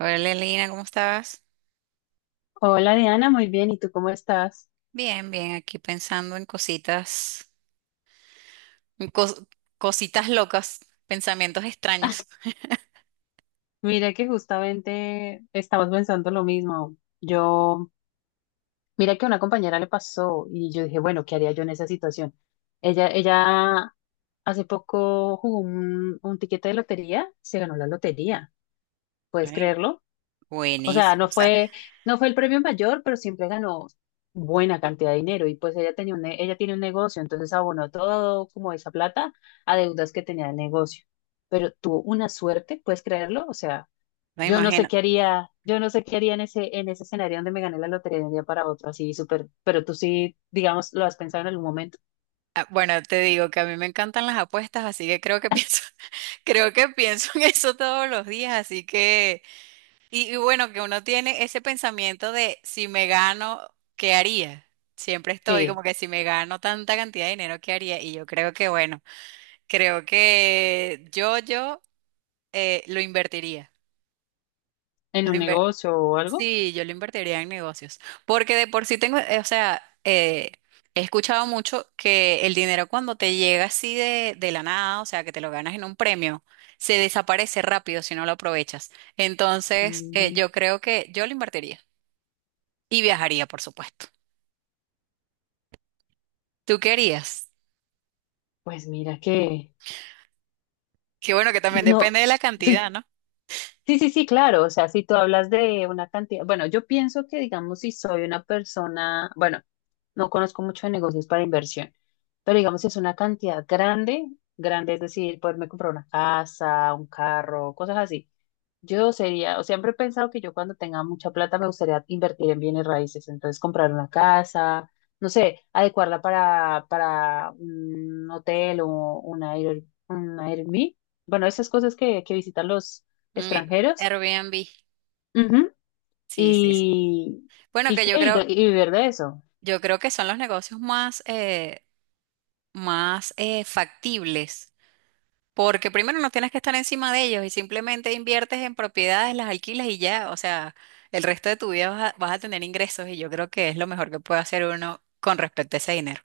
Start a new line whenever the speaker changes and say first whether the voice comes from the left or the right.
right: Hola, Lina, ¿cómo estás?
left: Hola Diana, muy bien. ¿Y tú cómo estás?
right: Bien, bien, aquí pensando en cositas, en cos- cositas locas, pensamientos extraños.
left: Mira que justamente estamos pensando lo mismo. Mira que a una compañera le pasó y yo dije, bueno, ¿qué haría yo en esa situación? Ella hace poco jugó un tiquete de lotería, se ganó la lotería. ¿Puedes
right: Ay,
left: creerlo? O sea,
right: buenísimo.
left: no
right: O sea,
left: fue, no fue el premio mayor, pero siempre ganó buena cantidad de dinero. Y pues ella tiene un negocio, entonces abonó todo como esa plata a deudas que tenía el negocio. Pero tuvo una suerte, ¿puedes creerlo? O sea,
right: me
left: yo no sé
right: imagino.
left: qué haría, yo no sé qué haría en ese escenario donde me gané la lotería de un día para otro, así súper, pero tú sí, digamos, lo has pensado en algún momento.
right: Bueno, te digo que a mí me encantan las apuestas, así que creo que pienso, creo que pienso en eso todos los días, así que, y bueno, que uno tiene ese pensamiento de si me gano, ¿qué haría? Siempre estoy como
left: Sí,
right: que si me gano tanta cantidad de dinero, ¿qué haría? Y yo creo que, bueno, creo que yo lo invertiría.
left: en
right: Lo
left: un
right: inver-
left: negocio o algo.
right: sí, yo lo invertiría en negocios. Porque de por sí tengo, o sea, he escuchado mucho que el dinero cuando te llega así de la nada, o sea, que te lo ganas en un premio, se desaparece rápido si no lo aprovechas. Entonces,
left: Mm,
right: yo creo que yo lo invertiría. Y viajaría, por supuesto. ¿Tú querías?
left: Pues mira que
right: Que bueno, que también
left: no.
right: depende de la cantidad, ¿no?
left: Sí, sí, sí, claro. O sea, si tú hablas de una cantidad, bueno, yo pienso que, digamos, si soy una persona, bueno, no conozco mucho de negocios para inversión, pero digamos es una cantidad grande, grande, es decir, poderme comprar una casa, un carro, cosas así. Yo sería, o siempre he pensado que yo cuando tenga mucha plata me gustaría invertir en bienes raíces, entonces comprar una casa, no sé, adecuarla para un hotel o una air, un Airbnb, bueno, esas cosas que visitan los
right: Mm,
left: extranjeros.
right: Airbnb.
left: Ujú.
right: Sí, sí, sí.
left: y,
right: Bueno,
left: y,
right: que
left: qué, y, y vivir de eso.
right: yo creo que son los negocios más, más factibles, porque primero no tienes que estar encima de ellos y simplemente inviertes en propiedades, las alquilas y ya, o sea, el resto de tu vida vas a, vas a tener ingresos y yo creo que es lo mejor que puede hacer uno con respecto a ese dinero.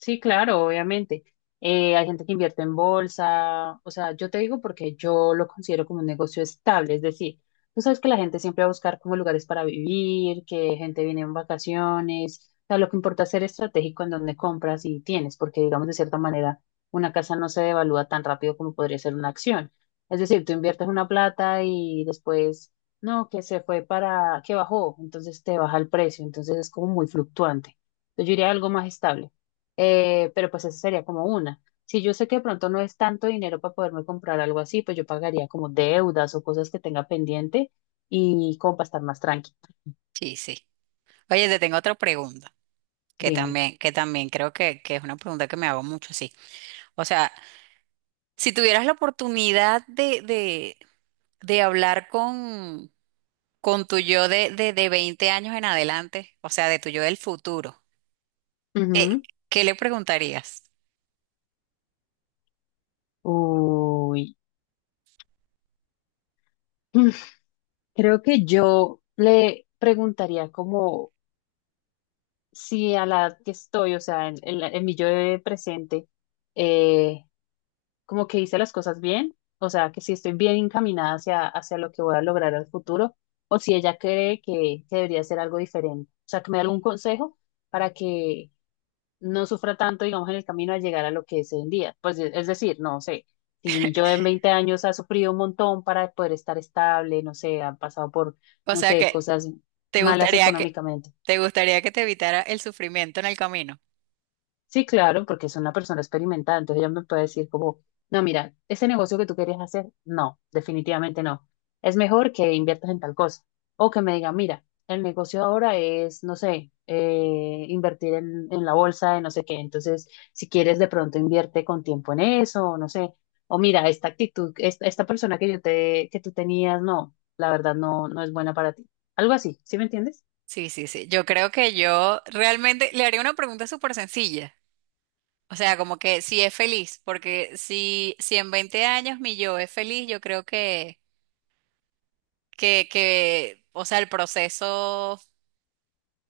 left: Sí, claro, obviamente. Hay gente que invierte en bolsa, o sea, yo te digo porque yo lo considero como un negocio estable, es decir, tú sabes que la gente siempre va a buscar como lugares para vivir, que gente viene en vacaciones, o sea, lo que importa es ser estratégico en dónde compras y tienes, porque digamos de cierta manera una casa no se devalúa tan rápido como podría ser una acción. Es decir, tú inviertes una plata y después, no, que se fue para, que bajó, entonces te baja el precio, entonces es como muy fluctuante. Entonces, yo diría algo más estable. Pero pues esa sería como una. Si yo sé que de pronto no es tanto dinero para poderme comprar algo así, pues yo pagaría como deudas o cosas que tenga pendiente y como para estar más tranquila.
right: Sí, sí. Oye, te tengo otra pregunta,
left: Dime.
right: que también creo que es una pregunta que me hago mucho, sí. O sea, si tuvieras la oportunidad de hablar con tu yo de 20 años en adelante, o sea, de tu yo del futuro. ¿Qué,
left: Ujú.
right: qué le preguntarías?
left: Uy. Creo que yo le preguntaría como si a la edad que estoy, o sea, en mi yo de presente, eh, como que hice las cosas bien, o sea, que si estoy bien encaminada hacia lo que voy a lograr al futuro, o si ella cree que debería hacer algo diferente. O sea, que me dé algún consejo para que no sufra tanto, digamos, en el camino a llegar a lo que es hoy en día. Pues e- es decir, no sé, si mi yo en 20 años ha sufrido un montón para poder estar estable, no sé, ha pasado por,
right: O
left: no
right: sea,
left: sé,
right: que
left: cosas
right: te
left: malas
right: gustaría que
left: económicamente.
right: te gustaría que te evitara el sufrimiento en el camino.
left: Sí, claro, porque es una persona experimentada, entonces ella me puede decir como, no, mira, ese negocio que tú querías hacer, no, definitivamente no. Es mejor que inviertas en tal cosa. O que me diga, mira, el negocio ahora es, no sé, invertir en la bolsa de no sé qué. Entonces, si quieres, de pronto invierte con tiempo en eso, o no sé. O mira, esta actitud, esta persona que que tú tenías, no, la verdad no, no es buena para ti. Algo así, ¿sí me entiendes?
right: Sí, sí, sí. Yo creo que yo realmente le haría una pregunta súper sencilla. O sea, como que si es feliz, porque si, si en 20 años mi yo es feliz, yo creo que, o sea, el proceso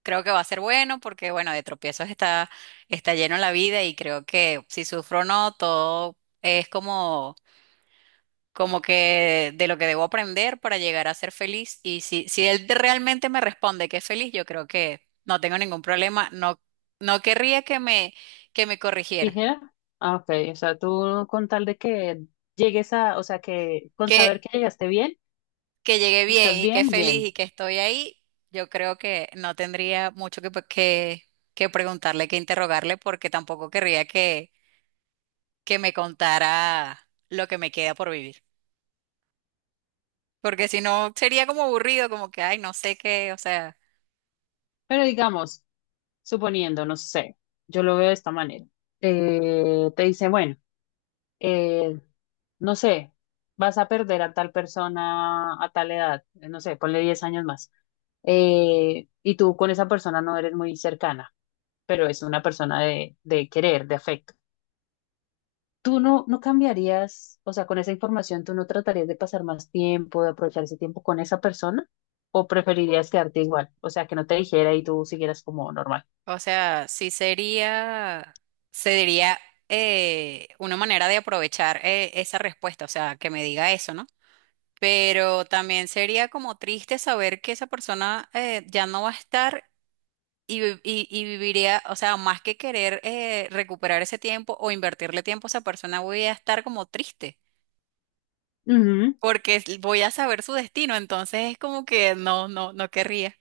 right: creo que va a ser bueno, porque bueno, de tropiezos está, está lleno la vida y creo que si sufro o no, todo es como como que de lo que debo aprender para llegar a ser feliz. Y si, él realmente me responde que es feliz, yo creo que no tengo ningún problema. No, no querría que me corrigiera.
left: ¿Tijera? Ah, ok. O sea, tú con tal de que llegues a, o sea, que con saber
right: Que,
left: que llegaste bien
right: que llegué
left: y
right: bien
left: estás
right: y que
left: bien,
right: feliz
left: bien.
right: y que estoy ahí, yo creo que no tendría mucho que preguntarle, que interrogarle, porque tampoco querría que me contara lo que me queda por vivir. Porque si no, sería como aburrido, como que, ay, no sé qué, o sea.
left: Pero digamos, suponiendo, no sé, yo lo veo de esta manera. Te dice, bueno, eh, no sé, vas a perder a tal persona a tal edad, no sé, ponle 10 años más. Y tú con esa persona no eres muy cercana, pero es una persona de querer, de afecto. ¿Tú no cambiarías, o sea, con esa información, tú no tratarías de pasar más tiempo, de aprovechar ese tiempo con esa persona? ¿O preferirías quedarte igual? O sea, que no te dijera y tú siguieras como normal.
right: O sea, sí sería, sería una manera de aprovechar esa respuesta, o sea, que me diga eso, ¿no? Pero también sería como triste saber que esa persona ya no va a estar y, y viviría, o sea, más que querer recuperar ese tiempo o invertirle tiempo a esa persona, voy a estar como triste,
left: Ujú.
right: porque voy a saber su destino, entonces es como que no, no, no querría.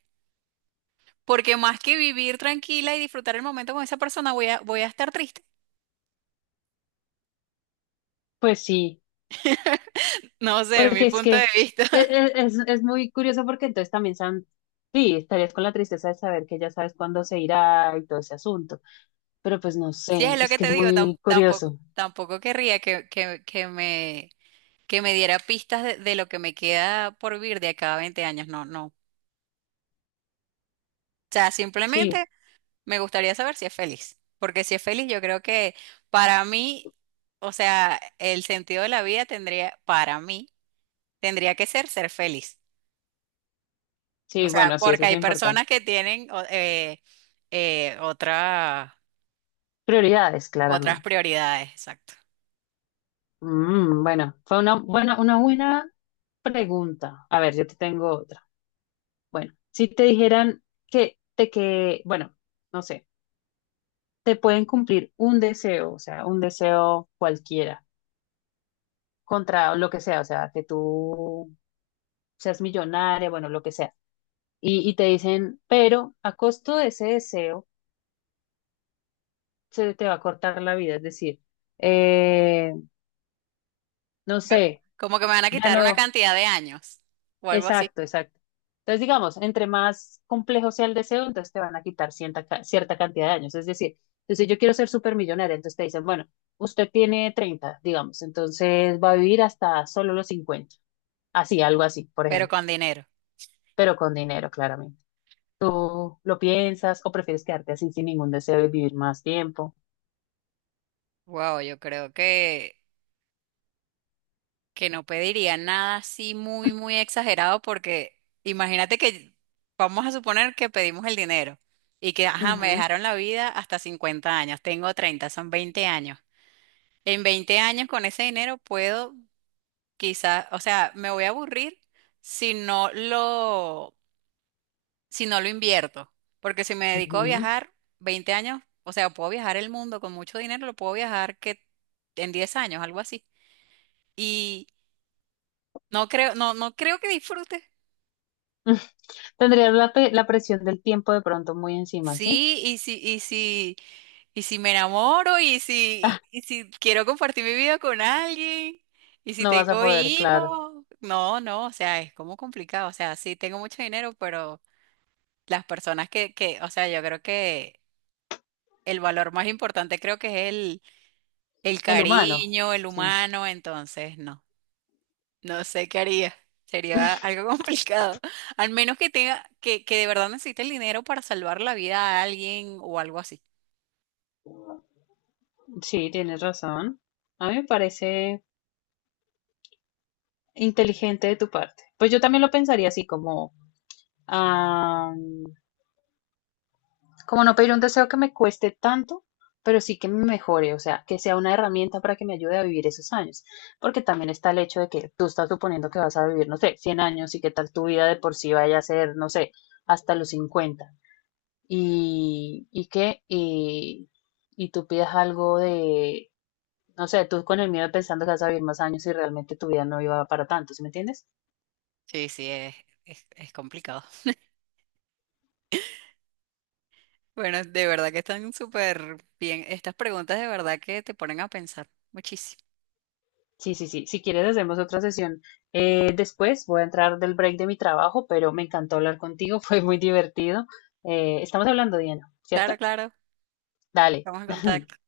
right: Porque más que vivir tranquila y disfrutar el momento con esa persona, voy a, voy a estar triste.
left: Pues sí,
right: No sé, mi
left: porque es
right: punto de
left: que
right: vista.
left: e- e- es, es muy curioso porque entonces también sí, estarías con la tristeza de saber que ya sabes cuándo se irá y todo ese asunto, pero pues no
right: Si
left: sé,
right: es lo
left: es
right: que
left: que
right: te
left: es
right: digo,
left: muy
right: tampoco,
left: curioso.
right: tampoco querría que, que me diera pistas de lo que me queda por vivir de acá a 20 años. No, no. O sea, simplemente
left: Sí,
right: me gustaría saber si es feliz. Porque si es feliz, yo creo que para mí, o sea, el sentido de la vida tendría, para mí, tendría que ser ser feliz. O
left: sí,
right: sea,
left: bueno, sí, eso
right: porque
left: es
right: hay
left: importante.
right: personas que tienen eh, otra-
left: Prioridades,
right: otras
left: claramente.
right: prioridades, exacto.
left: Bueno, fue una buena pregunta. A ver, yo te tengo otra. Bueno, si te dijeran que bueno, no sé, te pueden cumplir un deseo, o sea, un deseo cualquiera, contra lo que sea, o sea, que tú seas millonaria, bueno, lo que sea. Y te dicen, pero a costo de ese deseo se te va a cortar la vida, es decir, eh, no
right: Me-
left: sé,
right: Como que me van a
left: ya
right: quitar una
left: no.
right: cantidad de años o algo así,
left: Exacto, exacto. Entonces, digamos, entre más complejo sea el deseo, entonces te van a quitar cierta cantidad de años. Es decir, entonces si yo quiero ser supermillonaria, entonces te dicen, bueno, usted tiene 30, digamos, entonces va a vivir hasta solo los 50, así, algo así, por
right: pero
left: ejemplo,
right: con dinero.
left: pero con dinero, claramente. ¿Tú lo piensas o prefieres quedarte así sin ningún deseo y vivir más tiempo?
right: Wow, yo creo que no pediría nada así muy, muy exagerado porque imagínate que vamos a suponer que pedimos el dinero y que, ajá, me
left: Ujú,
right: dejaron la vida hasta 50 años, tengo 30, son 20 años. En 20 años con ese dinero puedo quizás, o sea, me voy a aburrir si no lo invierto. Porque si me dedico a
left: ujú.
right: viajar 20 años, o sea, puedo viajar el mundo con mucho dinero, lo puedo viajar que en 10 años, algo así. Y no creo, no, no creo que disfrute.
left: Tendrías la presión del tiempo de pronto muy encima, ¿sí?
right: Sí, y si me enamoro, y si quiero compartir mi vida con alguien, y si
left: No vas a
right: tengo
left: poder, claro.
right: hijos, no, no, o sea, es como complicado. O sea, sí tengo mucho dinero, pero las personas que, o sea, yo creo que el valor más importante creo que es el
left: El humano,
right: cariño, el
left: sí.
right: humano, entonces no, no sé qué haría. Sería algo complicado. Al menos que tenga, que de verdad necesite el dinero para salvar la vida a alguien o algo así.
left: Sí, tienes razón. A mí me parece inteligente de tu parte. Pues yo también lo pensaría así, como, ah, como no pedir un deseo que me cueste tanto, pero sí que me mejore, o sea, que sea una herramienta para que me ayude a vivir esos años. Porque también está el hecho de que tú estás suponiendo que vas a vivir, no sé, 100 años y que tal tu vida de por sí vaya a ser, no sé, hasta los 50. Y, y que, y, y tú pidas algo de no sé, tú con el miedo pensando que vas a vivir más años y realmente tu vida no iba para tanto, ¿sí me entiendes?
right: Sí, sí, es complicado. Bueno, de verdad que están súper bien. Estas preguntas de verdad que te ponen a pensar muchísimo.
left: Sí, sí, sí. Si quieres, hacemos otra sesión después. Voy a entrar del break de mi trabajo, pero me encantó hablar contigo, fue muy divertido. Estamos hablando, Diana,
right: Claro,
left: ¿cierto?
right: claro.
left: Dale.
right: Estamos en contacto.